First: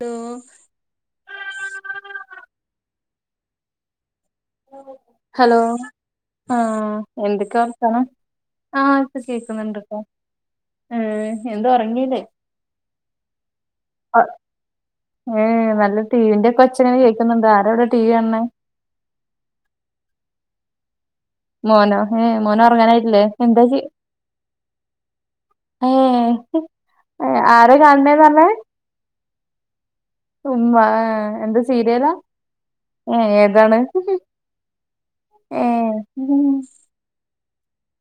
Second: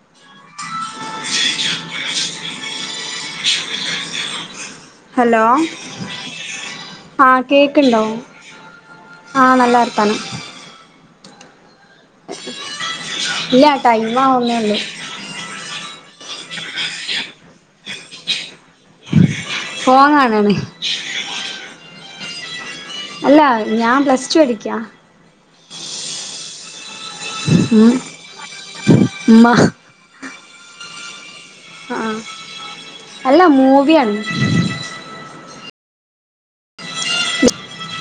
Hello ശ hello ആഹ ആഹ് എന്തൊക്കാ കേക്ക്ണ്ടോ വർത്താനം ആഹ ഇപ്പൊ ആഹ് നല്ല കേക്കുന്നുണ്ട്ട്ടോ വർത്താനം എന്താ ഒറങ്ങീല്ലേ ഇല്ല ടൈം ആവുന്നേ ഉള്ളൂ ഏ നല്ല ടി വിന്റെറെ ഒക്കെ ഒച്ചനെ കേക്കുന്നുണ്ട് ആരവിടെ ടി വി ആണ്ണ ഫോൺ കാണാണ് മോനോ ഏ മോനോ ഉറങ്ങാനായിട്ടില്ലേ അല്ല എന്താ ചെയ്യ ഞാൻ പ്ലസ് ടു പഠിക്കാ ഏ ആര കാണണേന്ന് പറഞ്ഞ മ്മ ഇമ്മ ഏ എന്ത് സീരിയലാ ഏ അല്ല ഏതാണ് മൂവിയാണ് ഏ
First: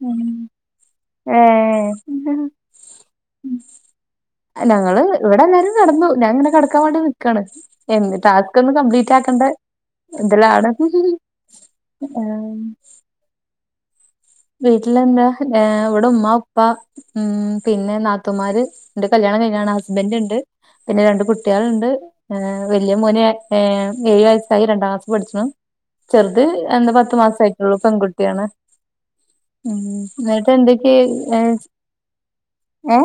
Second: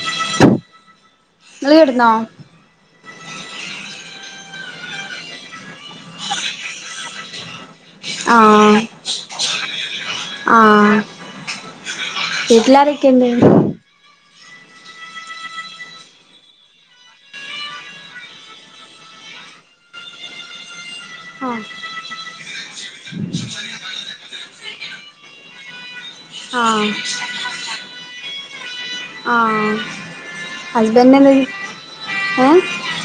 ഉം ങ്ങൾ എവിടുന്നാ ഉ ഞങ്ങള് ഇവിടെ എല്ലാരും നടന്നു ഞാൻ ഇങ്ങനെ കിടക്കാൻ വേണ്ടി നിക്കാണ് എ ടാസ്ക് ഒന്ന് ആഹ് കംപ്ലീറ്റ് ആക്കേണ്ട തിലാണ് ആഹ് ആ വീട്ടിലാരൊക്കെണ്ട് വീട്ടിലെന്താ ഇവിടെ ഉമ ഉപ്പ ഉ പിന്നെ നാത്തമാര് എന്റെ കല്യാ ണ് ഹസ്ബൻന്റ് ഉണ്ട് പിന്നെ രണ്ട ആഹ് കുട്ടികളുണ്ട് ഏ വലിയ മോനെ ഏ ഏഴു വയസ്സായി രണ്ടാം ക്ലാസ്സ് പഠിച്ചണ ചെറുത് എന്താ ആഹ് പത്ത മാസയിട്ടുള്ള പെൺകുട്ടിയാണ് ആഹ് ഉ എന്നിട്ട് എന്തൊക്കെയ ഹസ്ബൻഡ് എന്ത് ഏ ഏ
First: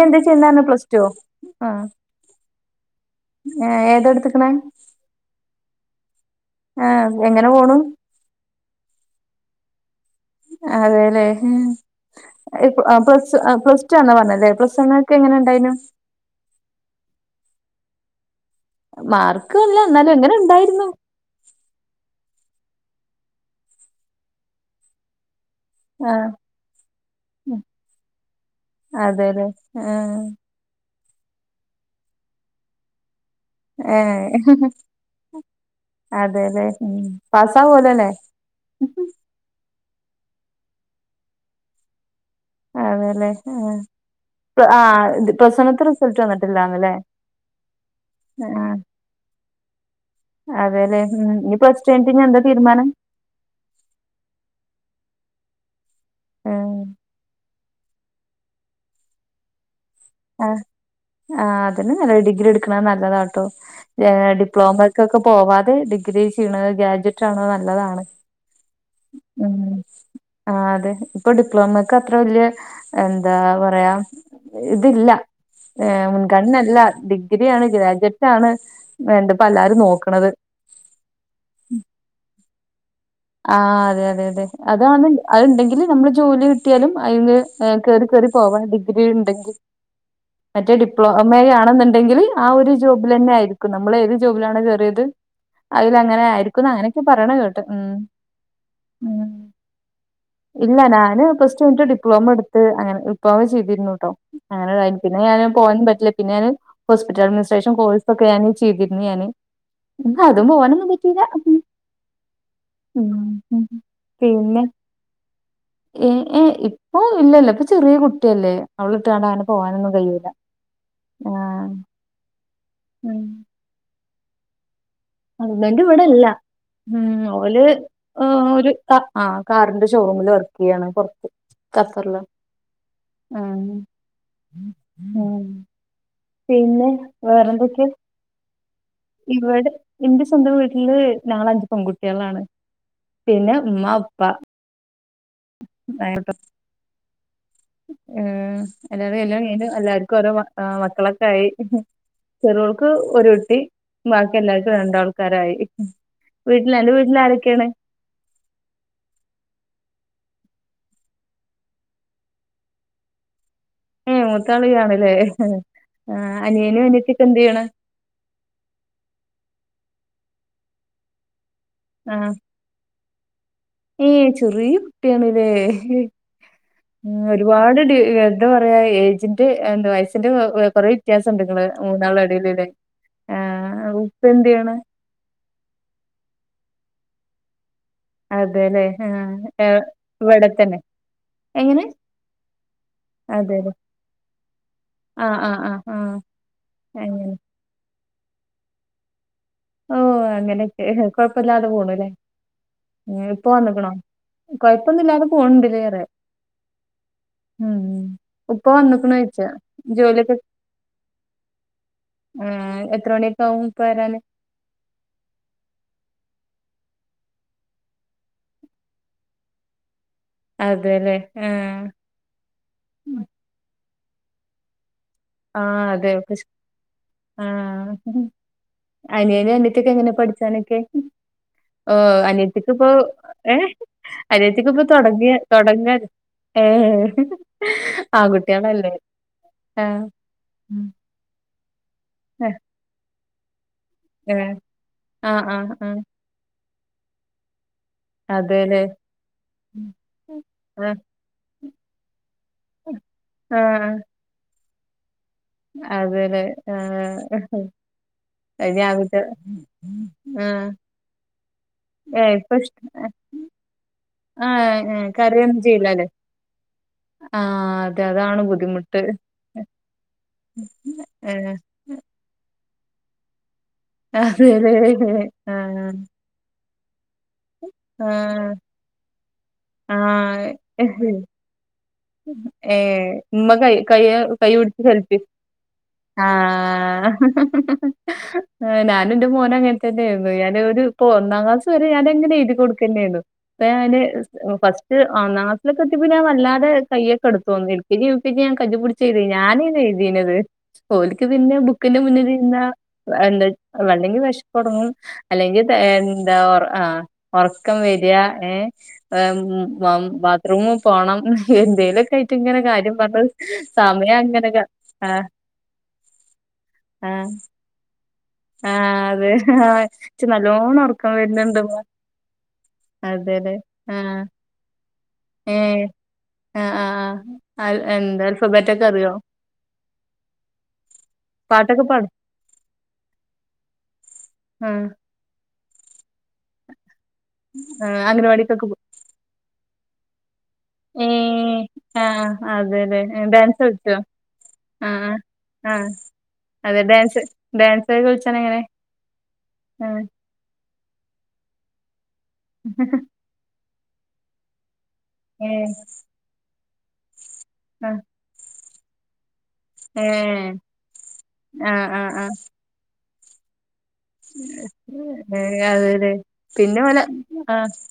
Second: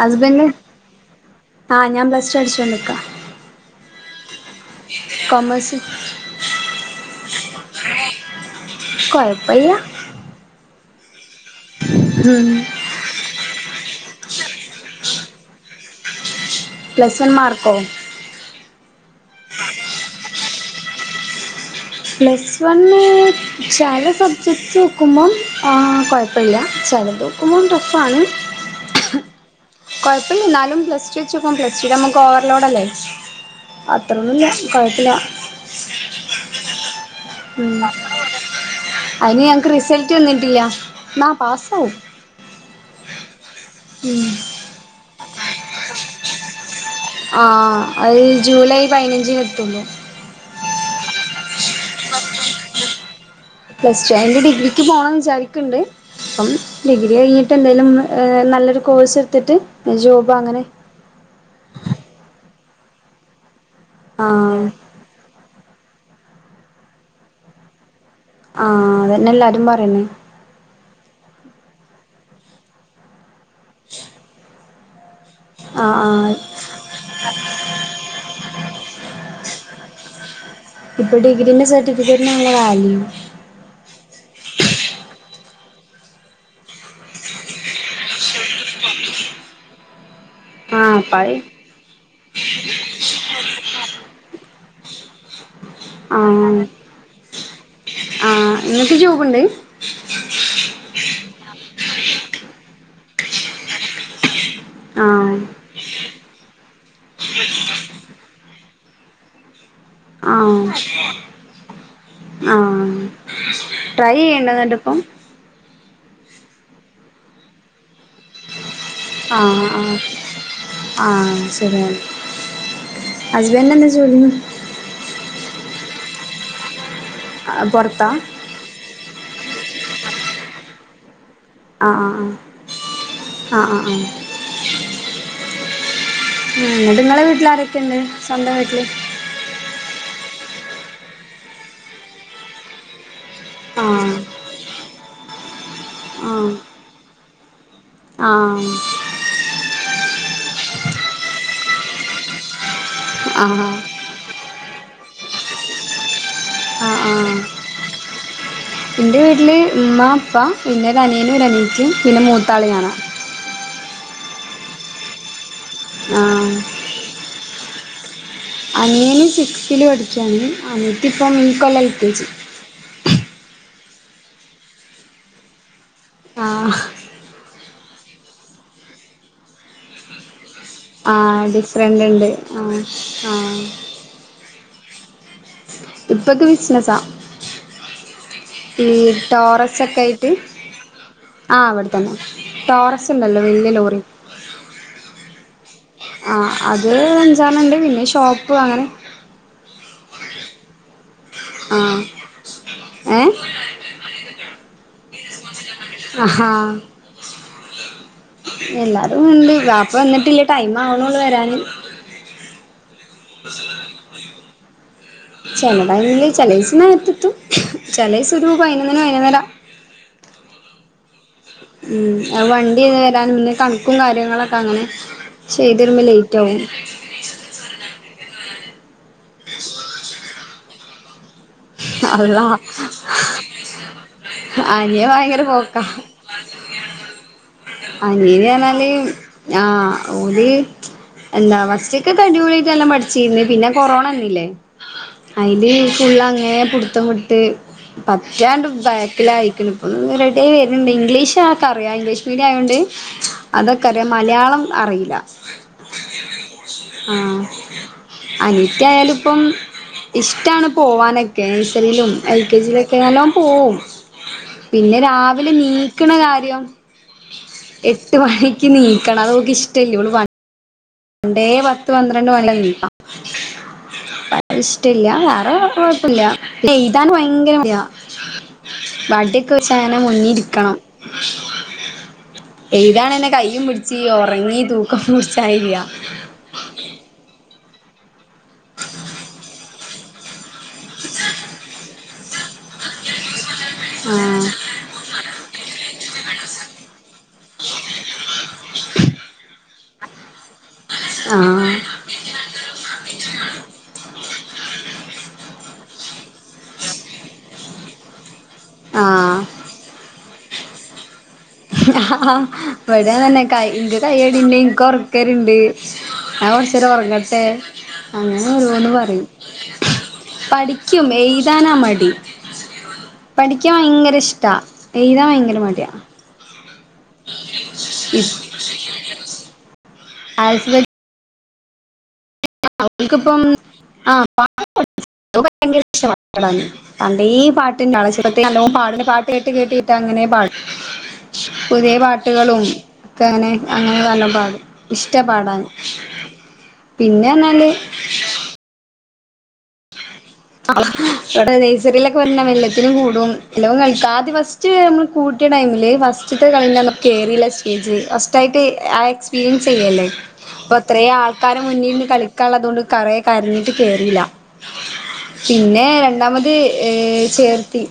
ഹസ്ബന്റ് ആ ഞാൻ പ്ലസ് ടു പടിച്ചോണ്ട്ക്ക എ ഏതെട്ത്ത്ക്ക്ണെ കൊമേസ് ആ എങ്ങനെ പോണു കൊഴപ്പല്ല അതെല്ലേ ഉം അപ്പൊ സ് അപ്പൊ സ് റ്റന്ന പറഞ്ഞല്ലേ പ്ലസ് വണ്ണോക്കെ എങ്ങനെ ണ്ടായ്നു പ്ലസ് വൺ മാർക്കോ മാർക്കല്ല എന്നാലും എങ്ങനെ ണ്ടായിര്ന്നു പ്ലസ് വൺ ചല സബ്ജെക്ട്സ് ഉക്കുമാം ആഹ് കുഴപ്പമില്ല ചല ദക്കുമ്പും ടഫാണ് അതെല്ലേ ആഹ് കുഴപ്പില്ല ന്നാലും പ്ലസ് ടു വച്ചുക്കും പ്ലസ് ടു നമുക്ക് ഓവർലോഡ് അല്ലേ ഏഹ് അത്രൊന്നുംല്ല കൊഴപ്പില്ല അതെല്ലേ ഉം ഉ പാസ്സാവോലോല്ലേ അതിന് ഞങ്ങക്ക് റിസൽ റ്റന്നിട്ടില്ല നാ പാസഔ് അതേല്ലേ ആ ആ പ്ലസ്നത്തെ റിസൾട്ട് വന്നിട്ടില്ലന്നല്ലേ ആ അത് ജൂലൈ പതിനഞ്ചിന് എത്തള്ളൂ അതേല്ലെ ഉം ഇനി പ്ലസ്ടഴഞ്ഞിട്ട് എന്താ തീരുമാനം പ്ലസ് ടു അന്റെ ഡിഗ്രിക്ക് പോകണംന്ന് വിചാരിക്കണ്ട് അപ്പം ഏഹ് ഡിഗ്രി കഴിഞ്ഞിട്ട് എന്തായാലും നല്ലൊരു കോഴ്സ് എടുത്തിട്ട് ജോബ് അങ്ങനെ ആ അതിന് നല്ല ഡിഗ്രി എടുക്കണ നല്ലതാ കേട്ടോ ഏ ആ ഡിപ്ലോമക്കൊക്കെ പോവാ ഡിഗ്രി ചെയ്യണ ഗ്രാജുവേറ്റ് ആണത് നല്ലതാണ് ആഹ അതന്നെ എല്ലാരും ഉം പറയണേ ആഹ് അതെ ഇപ്പൊ ഡിപ്ലോമക്ക് അത്ര വലിയ എന്താ പറയാ ഇതില്ല ആ ഏ ആ മുൻഗണനല്ല ഡിഗ്രി ആണ് ഗ്രാജുവേറ്റ് ആണ് വേണ്ടപ്പ എല്ലാരും നോക്കണത് ഇപ്പൊ ഡിഗ്രീന്റെ സർട്ടിഫിക്കറ്റ് കാല ആ അതെ അതെ അതെ അതാണ് അതണ്ടെങ്കിൽ നമ്മള് ജോലി കിട്ടിയാലും അതില് കേറി പോവണ ഡിഗ്രി ഉണ്ടെങ്കിൽ ആ മറ്റേ ഡിപ്ലോമ ആണെന്നുണ്ടെങ്കിൽ ആ ഒരു ജോബിൽ തന്നെ ആയിരിക്കും നമ്മൾ ഏത് ജോബിലാണോ ചെറിയത് അതിൽ അങ്ങനെ ആഹ് ആയിരിക്കുംന്ന് അങ്ങനെയൊക്കെ പറയണ കേട്ടെ ഉ ആഹ് ഇങ്ങക്ക് ജോബിണ്ട് ഇല്ല ഞാന് പ്ലസ്ടു കഴിഞ്ഞ് ഡിപ്ലോമ എടുത്ത് അനെ ഡിപ്ലോമ ചെയ്തിരുന്നു ട്ടോ അങ്ങനെ ആഹ് പിന്നെ പോൻ പറ്റില്ല പിന്നേന് ഹോസ്പിറ്റൽ അഡ്മിനസ്ട്രേഷൻ കോഴ്സ് ഒക്കെ ഞാന് ചെയ്തിരുന്നു ഞാന് എന്ത അത്പോവാനൊന്നും പറ്റൂല ആഹ ഉം ട്രൈ ചെയ്യണ്ട പിന്നെ എന്നിട്ട്പ്പം ഏ ഏ ഇപ്പൊ ഇല്ലല്ലോ ഇപ്പൊ ചെറിയ കുട്ടിയല്ലേ അവളിട്ടാണ്ട് അങ്ങനെ ആഹ് പോകാനൊന്നും ആഹ് കഴിയില്ല ആ ഹസ്ബെൻന്ന ജോലി ആസ്ബൻഡ് ഇവിടെല്ല ഉം ഒൽ പൊറത്താ ഒരു സാ ആഹ് കാറിന്റെ ഷോറൂമിൽ വർക്ക് ചെയ്യാണ് പൊറത്ത് കത്തറില ആഹ് ആഹ് ഉം ആഹ് ആഹ് ആഹ് ആഹ് പിന്നെ എന്നിട്ട് നിങ്ങളെ വീട്ടിൽ വേറെന്തൊക്കെ ആരൊക്കെയുണ്ട് സ്വന്തം വീട്ടില് ഇവിടെ എന്റെ സ്വന്തം വീട്ടില് നാലഞ്ച് പെൺകുട്ടികളാണ് പിന്നെ മ്മ ആഹ് ഉപ്പ [unintelligible] ആഹ എല്ലാവരും എല്ലാം കും എല്ലാവർക്കുംഓ മക്കളൊക്കെ ആയി ചെറൾ ഒരുട്ടി ആഹ് ബാക്കി എല്ലാർക്കും രണ്ടാൾക്കാരായി വീട്ടിലല്ല വീട്ടിൽ ആാരൊക്കെയാണ് എന്റെറെ വീട്ടില് ഉമ്മ അപ്പ പിനൊരു അനിയനും ഒരനിയത്തിയും പിന്നെ മൂത്താൾ ഞാനാ മൂത്താളിയ്യാണില്ലെ ആഹ് അനിയനും അനീത്തിയൊക്കെ എന്ത് ചെയ്യണ അനിയന് സിക്സ്തില് പഠിക്കാണ് അനിത്തിപ്പം ഇകൊല്ലം എൽകെജി ആഹ് ഏ ചെറിയ കുട്ടിയണല്ലേ ആഹ് ഉം ഒരുപാട് ട് എന്താ പറയാ ഏജിന്റെ എന്തുവ വയസ്സിന്റെ കൊ കൊറെ വെത്യാസണ്ട് ആഹ് ങ്ങള് ഡിഫറന്റ് ഉണ്ട് മൂന്നാളടയിലേ ല്ലേ ആഹ് ആഹ് ഉപ്പ എന്ത് ചെയ്യണ് ഉപ്പക്ക് ബിസിനസ്സാ അതെല്ലേ ഈ ആഹ് ടോറസ് ഏഹ് ഒക്കെ ആയിറ്റ് ഇവിടെ തന്നെ ആഹ് എങ്ങനെ അവിടെ തന്നെ ടോറസ്ണ്ടല്ലോ വല്യ അതെല്ലേ ലോറി ആഹ് ആഹ് ആഹ് ആഹ് അത് അങ്ങനെ അഞ്ചാറ്ണ്ണണ്ട് പിന്നെ ഷോപ്പ് അങ്ങനെ ഓഹ് അങ്ങനെക്കെ കൊയ് പ്പില്ലാതെ ആഹ് പോണൂല്ലേ ഉം ഏഹ് ഇപ്പൊ വന്നക്ണോ കൊയ്പ്പൊന്നുല്ലാതെ പോണ്ണ്ടില്ലേ ആഹ് ഹ ഉപ്പ വന്ന്ക്ക്ണ്യിച്ച വാപ്പ ജോലിയൊക്കെ വന്നിട്ടില്ല ടൈം ആവണുള്ളൂ വരാന് ഉം എ ത്രണിക്കവും പ്പ വരാന് ചെല ബാങ്കില് ചിലെസം നേത്തെത്തും ചിലെസം ഒരു പൈനൊന്നിന് പൈനൊന്നര അതെല്ലേ ആ ഉം വണ്ടിന്ന് വരാൻ പിന്നെ കണക്കും കാര്യങ്ങളക്കെ അങ്ങനെ ആഹ് ചെയ്തിടുമ്പോ അതെയോക്കെ ലേറ്റ് ഷേ ആവും ആഹ് അനിയനും അനിയത്തിക്കെ എങ്ങനെ പഠിച്ചാനൊക്കെ ഓഹ് അള്ളാ അനിത്തിക്ക് ഇപ്പൊ ഏഹ് അനിയത്തിക്ക് ഇപ്പൊ അനിയൻ തൊടങ്ങിയ ഭയങ്കര പോക്കാ തൊടങ്ങാൻ ഏഹ് ഏഹ് [unintelligible] അനിയന് പറഞ്ഞാല് ആൺകുട്ടികളല്ലേ ആഹ് ഓല് എന്താ ഫസ്റ്റ് ക്കെ ഏ അടിപൊളിട്ട് എല്ലാം പഠിച്ചിന്ന് പിന്നെ ഏ, കൊറോണന്നില്ലേ ആ ആ അയില് ആ ഫുള്ള് അങ്ങെ പുട്ത്തം വിട്ട് പക്ഷേണ്ട് അതേലേ ബാക്കിലായിക്കുണ് ഇപ്പൊന്ന് റെഡിയായി വര്ണ്ണ്ട് ഇംഗ്ലീഷ് ആക്ക് അറിയാം ഇംഗ്ലീഷ് മീഡ്യായൊണ്ട് അതൊക്കെ അറിയാം മലയാളം അറിയില്ല അതേല്ലെ ആഹ് അഹ് അനിയത്തി ആയാല് ഇപ്പം ആഹ് ഇഷ്ടാണ് പോവാന കേനിഷറിയിലും ഏഹ് എൽ ഇപ്പ കെ ഇഷ് ജിയിലൊക്കെ എല്ലാം പോവും. ആഹ് പിന്നെ ഏഹ് രാവിലെ കറിയൊന്നും ചെയ്യില്ലാല്ലേ നീക്ണ കാര്യം ആഹ് അതെ എട്ട് അതാണ് മണിക്ക് ബുദ്ധിമുട്ട് നീക്കണം. അഹ് ഓക്ക് ഇഷ്ടല്ല്യ ഓള് വ ണ്ടേ ഏഹ് പത്ത് പന്ത്രണ്ട മണിലാ നീക്കാ. പ്പറ്റ അതെല്ലേ ഇഷ്ടല്യ വേറെ ഓ ആഹ് കുഴപ്പില്ല്യ എയ്താന് വയങ്കര മട്യ. ആഹ് വാഡി ത്തു ച്ചേനെ ആഹ് മുന്നിരിക്കണം. ഏഹ് എഴുതാണെന്നെ ഉമ്മ കൈയും കൈ പിടിച്ച് കൈ കൈ ഉറങ്ങി പിടിച്ച് തൂക്കം ഹെൽപ് പിട്ച്ചായ്ര്യ. ആഹ് നാന് എന്റെ മോനങ്ങൻതന്നെ ആയിരുന്നു. ഞാന് ഒരു പ്പൊ ഒന്നാം ക്ലാസ് വരെ ഞാനങ്ങനെ എഴുതി കൊടുക്കന്നെണു. പ്പ യാന് ആഹ് ഫസ്റ്റ് ഒന്നാം ക്ലസിലൊക്കെ എത്തിപ്പോ ഞാ വല്ലാതെ കയ്യെക്കെടുക്കും എൽ കെജി, യുകെ ജി ഞാൻ കൈയ്യ് പിടിച്ച് എഴുതെഞ്. ഞാനേഞ് എഴുതീനത്. ഓൽക്ക് പിന്നെ ആഹ് ബുക്കിന്റെ മുന്നി നിന്നാ എന്താ വല്ലെങ്കിൽ വെഷ്പ്പൊടങ്ങും അല്ലെങ്കി തെ എന്താ ആഹ് ഒർക്കം വര ഏഹ് എഹ് ആഹ് ബ ബാത്റൂമു പോണം. എന്തേലൊക്കെ ആയിട്ട് ആ ഇങ്ങനെ കാര്യം ഇവിടെ പറഞ്ഞ് തന്നെ കൈക്ക് സമയം അങ്ങനെ കയ്യടിണ്ട് ഇനക്ക് ആഹ് ഉറക്കരുണ്ട് കുറച്ച് ആഹ് ഉറങ്ങട്ടെ അങ്ങനെ ഒരോന്ന് ആഹ് പറയും അതെ ആഹ് ഇച്ച് നല്ലോണം പഠിക്കും ഒറക്കം എഴുതാനാ വരുന്നുണ്ട്മ്മ മടി അതെല്ലേ പഠിക്കാൻ ആഹ് ഭയങ്കര ഇഷ്ടാ എഴുതാ ഭയങ്കര ഏഹ് മടിയാ ആഹ് ആഹ് ആഹ് എന്താ അൽഫബേറ്റൊക്കെ അറിയോ [inaudible] പാട്ടക്കെ പാടും അവൾക്കിപ്പം ആ ആഹ് ഭയങ്കര ഇഷ്ടവാ പാടാൻ പണ്ടേ പാട്ടിന്റെ ആഹ് ആളാ പക്ഷേ അംഗനവാടിക്കൊക്കെ നല്ലോണം പാടുന്ന കാട്ടി കേട്ട് കേട്ടിട്ട് അങ്ങനെ പാടും ഹേ പുതിയ ആ പാട്ടുകളും അതെ അതെ ഒക്കെ അങ്ങനെ ഡാൻസ് വിളിച്ചോ അങ്ങനെ നല്ലോം പാടും ആ ഇഷ്ടാ പാടാൻ ആ അതെ ഡാൻസ് പിന്നെന്നാല് ഡാൻസ് വിളിച്ചാന എങ്ങനെ ആ നഴ്സറിയിലൊക്കെ വര വെല്ലത്തിനും കൂടും എല്ലവും കളിക്കാെ ഫസ്റ്റ് നമ്മ കൂട്ടിയ ഏഹ് ടൈമില് ഫസ്റ്റ് കളി കറില്ല സ്റ്റേജ് ആഹ് ഫസ്റ്റ ആയിട്ട് ആ എക്പീരിയൻസ് ചെയ്യല്ലേ ഏഹ് എത്രേ ആൾക്കാരെ ആഹ് മുന്നിന്ന് ആഹ് ആഹ് കളിക്കാുള്ള അതുകൊണ്ട് കറയ കരഞ്ഞിട്ട് കയറിയില്ല ഏഹ് പിന്നെ അതെല്ലേ രണ്ടാമത് പിന്നെ ഓലെ ഏർ ചേർത്തി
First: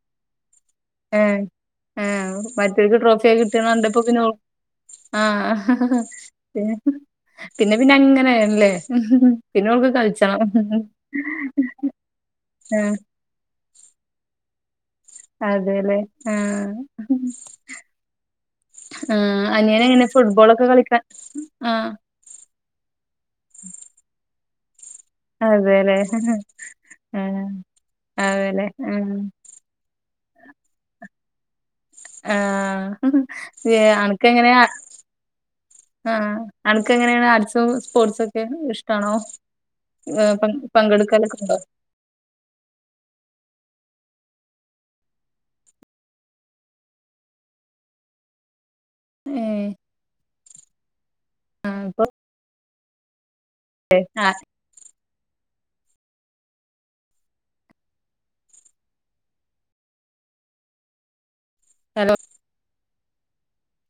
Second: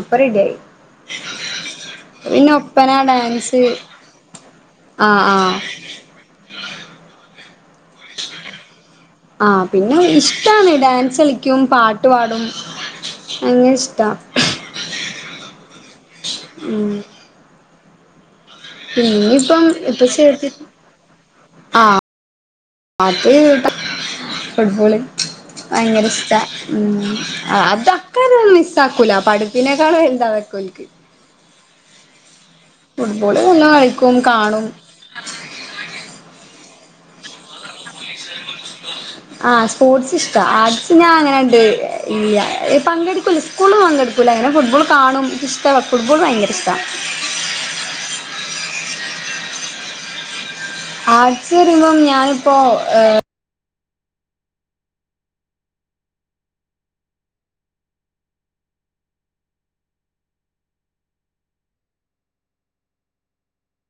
അപ്പ റെഡിയായി ആ ആ പിന്നെ ഒപ്പന മറ്റൊക്ക് ട്രോഫിയൊക്കെ ഡാൻസ് കിട്ടിയണ്ടപ്പൊ പിന്നെ ഓൾക്കും ആ ആഹ് ആഹ് പിന്നെ പിന്നെ അങ്ങനെയല്ലേ ആ ഓൾക്ക് പിന്നെ കളിച്ചണം ഇഷ്ടമാണ് ഡാൻസ് കളിക്കും പാട്ട് പാടും ആഹ് അങ്ങനെ ഇഷ്ടാ അതെല്ലേ ആ പിന്നയിപ്പം ഇപ്പ ചേട്ട് ഫുട്ബോളൊക്കെ കളിക്കാൻ ആ ആഹ് ആത് കട്ട ഫുട്ബോള് അതെല്ലേ ഭയങ്കര ഇഷ്ട ഉ ആഹ് അതക്കൊക്കെ അതെല്ലേ മിസ്സ ആക്കൂല ആഹ് പഠിപ്പിനേക്കാളും എന്താ വക്കല [unintelligible] ആ നല്ലോം കളിക്കും അനക്കെങ്ങനെയ കാണും ആ അനക്ക് എങ്ങനെയാണ് ആട്സും ആ സ്പോർട്സ് ഏ, ഇഷ്ട പങ്ക് ആർട്സ് ഞാൻ പങ്കെടുക്കലൊക്കെ ഉണ്ടോ അങ്ങനെണ്ട് ഇല്ല പങ്കെടുക്കല്ല സ്കൂള് പങ്കെടുക്കൂില്ല അങ്ങനെ ഫുട്ബോൾ കാണും ഇ ഇഷ്ടമാണ് ഫുട്ബോൾ ഭയങ്കര ഇഷ്ടമാണ് [inaudible] ഏഹ് ആർട്സ് വരുമ്പം ഞാനിപ്പോആ ഏ അ ആ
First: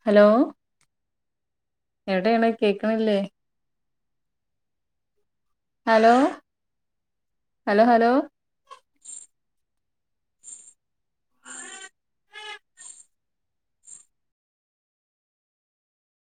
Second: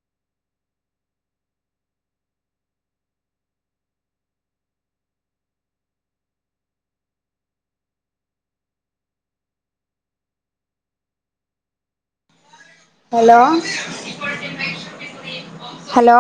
ഹലോ എടയണ കേക്കണില്ലേ hello hello hello hello hello